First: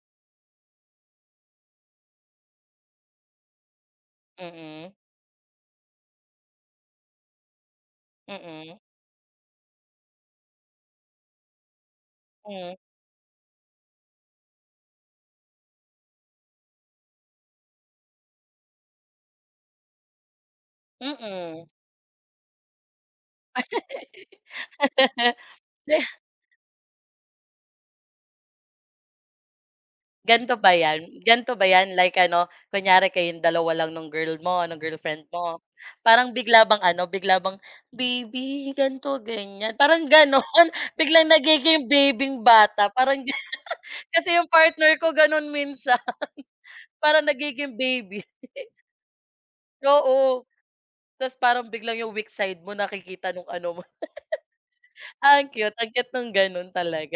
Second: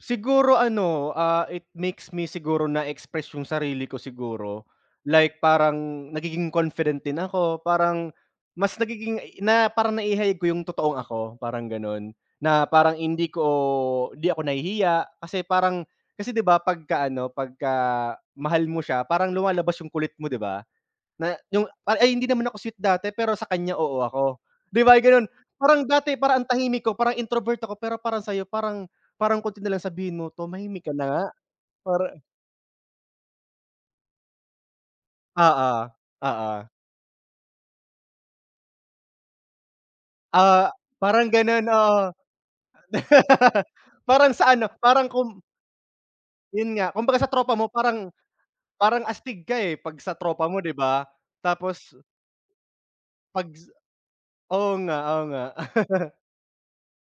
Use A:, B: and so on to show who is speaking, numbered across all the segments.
A: Siguro ano, ah, it makes me siguro na express yung sarili ko siguro
B: Mm.
A: like, parang nagiging confident din ako. Parang mas
B: Mm.
A: nagiging i na parang naihayag ko yung totoong ako, parang ganun, na
B: Hmm.
A: parang hindi ko hindi ako nahihiya kasi parang kasi, di ba, pagka ano, pagka mahal mo siya parang lumalabas yung kulit mo, di ba, na
B: Mm.
A: yung ay ay hindi naman ako sweet dati, pero sa kanya oo ako, di ba, ganun. Parang
B: De
A: dati parang ang tahimik ko, parang introvert ako, pero parang sayo parang parang konti na lang sabihin mo,
B: Ganito ba
A: "Tumahimik ka na
B: 'yan?
A: nga
B: Ganito ba 'yan?
A: para"
B: Like ano, kunyari kayong dalawa lang nung girl mo, ng girlfriend mo,
A: Oo,
B: parang bigla
A: oo.
B: bang ano, bigla bang, "Baby, ganito, ganyan." Parang
A: Ah,
B: gano'n biglang
A: parang ganun,
B: nagiging
A: oo.
B: baby'ng bata parang di
A: Parang
B: kasi yung
A: sa ano,
B: partner
A: parang
B: ko
A: kum
B: gano'n minsan
A: Yun nga. Kumbaga
B: parang
A: sa tropa mo
B: nagiging
A: parang
B: baby.
A: parang astig ka, eh, pag sa tropa
B: Oo,
A: mo, di ba?
B: tapos parang biglang
A: Tapos
B: yung weak side mo nakikita
A: Pag
B: nung
A: s
B: ano mo.
A: oo nga, oo nga.
B: Ang cute, ang cute nung gano'n talaga.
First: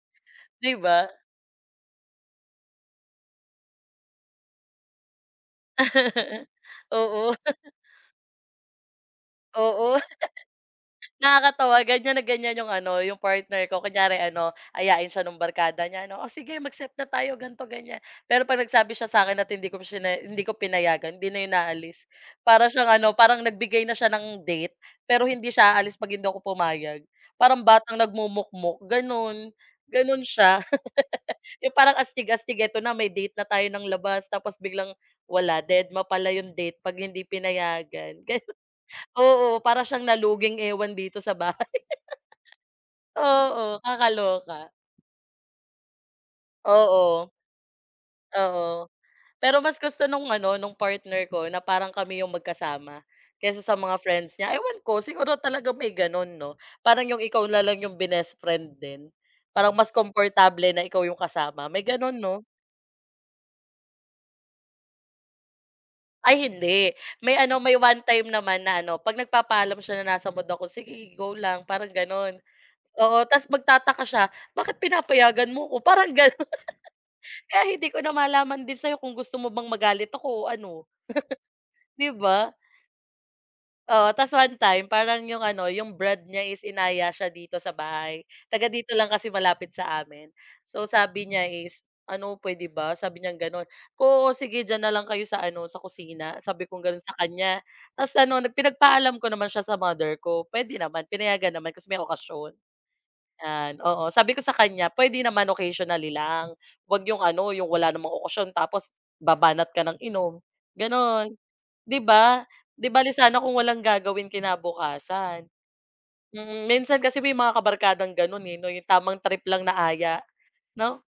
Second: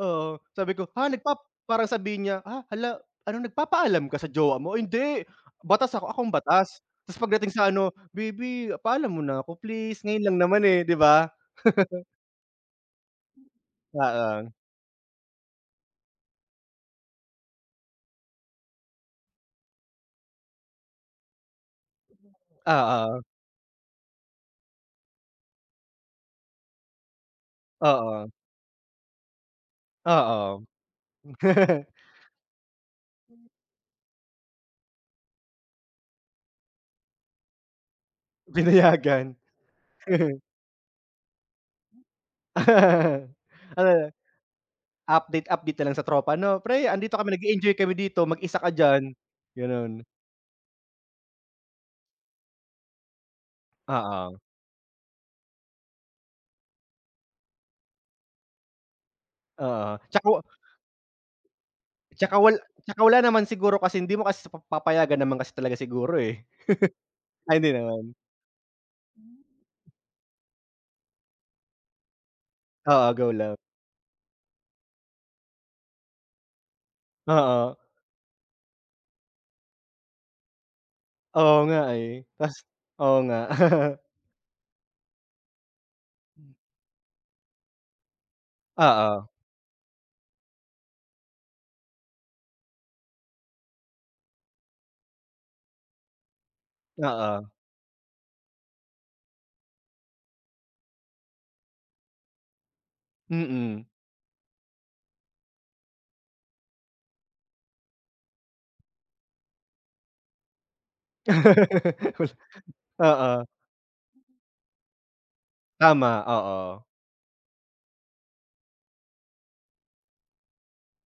A: Oo,
B: Di
A: sabi ko,
B: ba?
A: "Ha, nagpap" para sabihin niya, "Ah, hala ano, nagpapaalam ka sa jowa mo?" "Hindi, batas ako. Ako ang batas." Tapos
B: Oo.
A: pagdating sa ano, "Baby, paalam muna ako
B: Oo.
A: please. Ngayon lang naman, eh." Di ba?
B: Nakakatawa ganyan na ganyan yung ano, yung partner ko. Kunyari
A: Oo.
B: ano, ayain siya no'ng barkada niya ano, "Oh, sige mag-set na tayo ganito, ganyan." Pero 'pag nagsabi siya sa'kin at hindi ko shiney hindi ko pinayagan, hindi na yun aalis. Para siyang ano,
A: Oo.
B: parang nagbigay na siya ng date, pero hindi siya aalis 'pag hindi ako pumayag. Parang batang
A: Oo.
B: nagmumukmok, gano'n, gano'n siya.
A: Oo.
B: 'Yong parang astig-astig, "Ito na may date na tayo ng labas," tapos biglang wala, dedma pala 'yong date 'pag hindi pinayagan, gano'n.
A: Pinayagan.
B: Oo, para siyang naluging ewan dito sa bahay. Oo,
A: Ano ne
B: kakaloka.
A: update-update na lang sa tropa, no? "Pre, 'andito
B: Oo.
A: kami nag-e-enjoy kami dito, mag-isa ka
B: Oo.
A: diyan."
B: Pero mas
A: Ganun.
B: gusto nung ano, nung partner ko na parang kami yung magkasama kaysa sa mga friends
A: Oo.
B: niya. Ewan ko, siguro talaga may gano'n, 'no? Parang yung ikaw na lang yung binest friend din. Parang mas
A: Oo, tsaka wa
B: komportable na ikaw yung kasama, may gano'n
A: Tsaka
B: 'no?
A: wal tsaka wala naman siguro kasi hindi mo kasi pap papayagan naman kasi talaga siguro, eh.
B: Ay hindi. May
A: Ay,
B: ano,
A: hindi
B: may 1
A: naman.
B: time naman na ano, 'pag nagpapaalam siya na nasa mood ako, "Sige go lang," parang gano'n.
A: Oo,
B: Oo,
A: go
B: tapos
A: lang.
B: magtataka siya, "Bakit pinapayagan mo ko?" Parang gano'n. Kaya
A: Oo.
B: hindi ko na malaman din sa'yo kung gusto mo bang magalit ako o ano.
A: Oo nga,
B: Di
A: eh,
B: ba?
A: tapos oo, nga.
B: Oo, tapos 1 time parang 'yong ano, 'yong brad niya
A: Hmm.
B: is inaya siya dito sa bahay, taga dito lang
A: Oo.
B: kasi malapit sa amin. So, sabi niya is, "Ano, puwede ba?" Sabi niyang gano'n, "Oo, sige diyan na lang kayo sa ano, sa kusina." Sabi kong gano'n sa
A: Oo.
B: kanya. Tapos ano, pinagpaalam ko naman siya sa mother ko, pwede naman, pinayagan naman kasi may okasyon. 'Yan,
A: Mm.
B: oo. Sabi ko sa kanya, "Puwede naman occasionally lang. Huwag 'yong ano, 'yong wala namang okasyon tapos babanat ka ng inom," gano'n, 'di ba? 'Di bale sana
A: Oo.
B: kung walang gagawin kinabukasan.
A: Tama,
B: Mm,
A: oo.
B: minsan kasi may mga kabarkang ganun, eh, 'no, yung tamang trip lang na aya, 'no?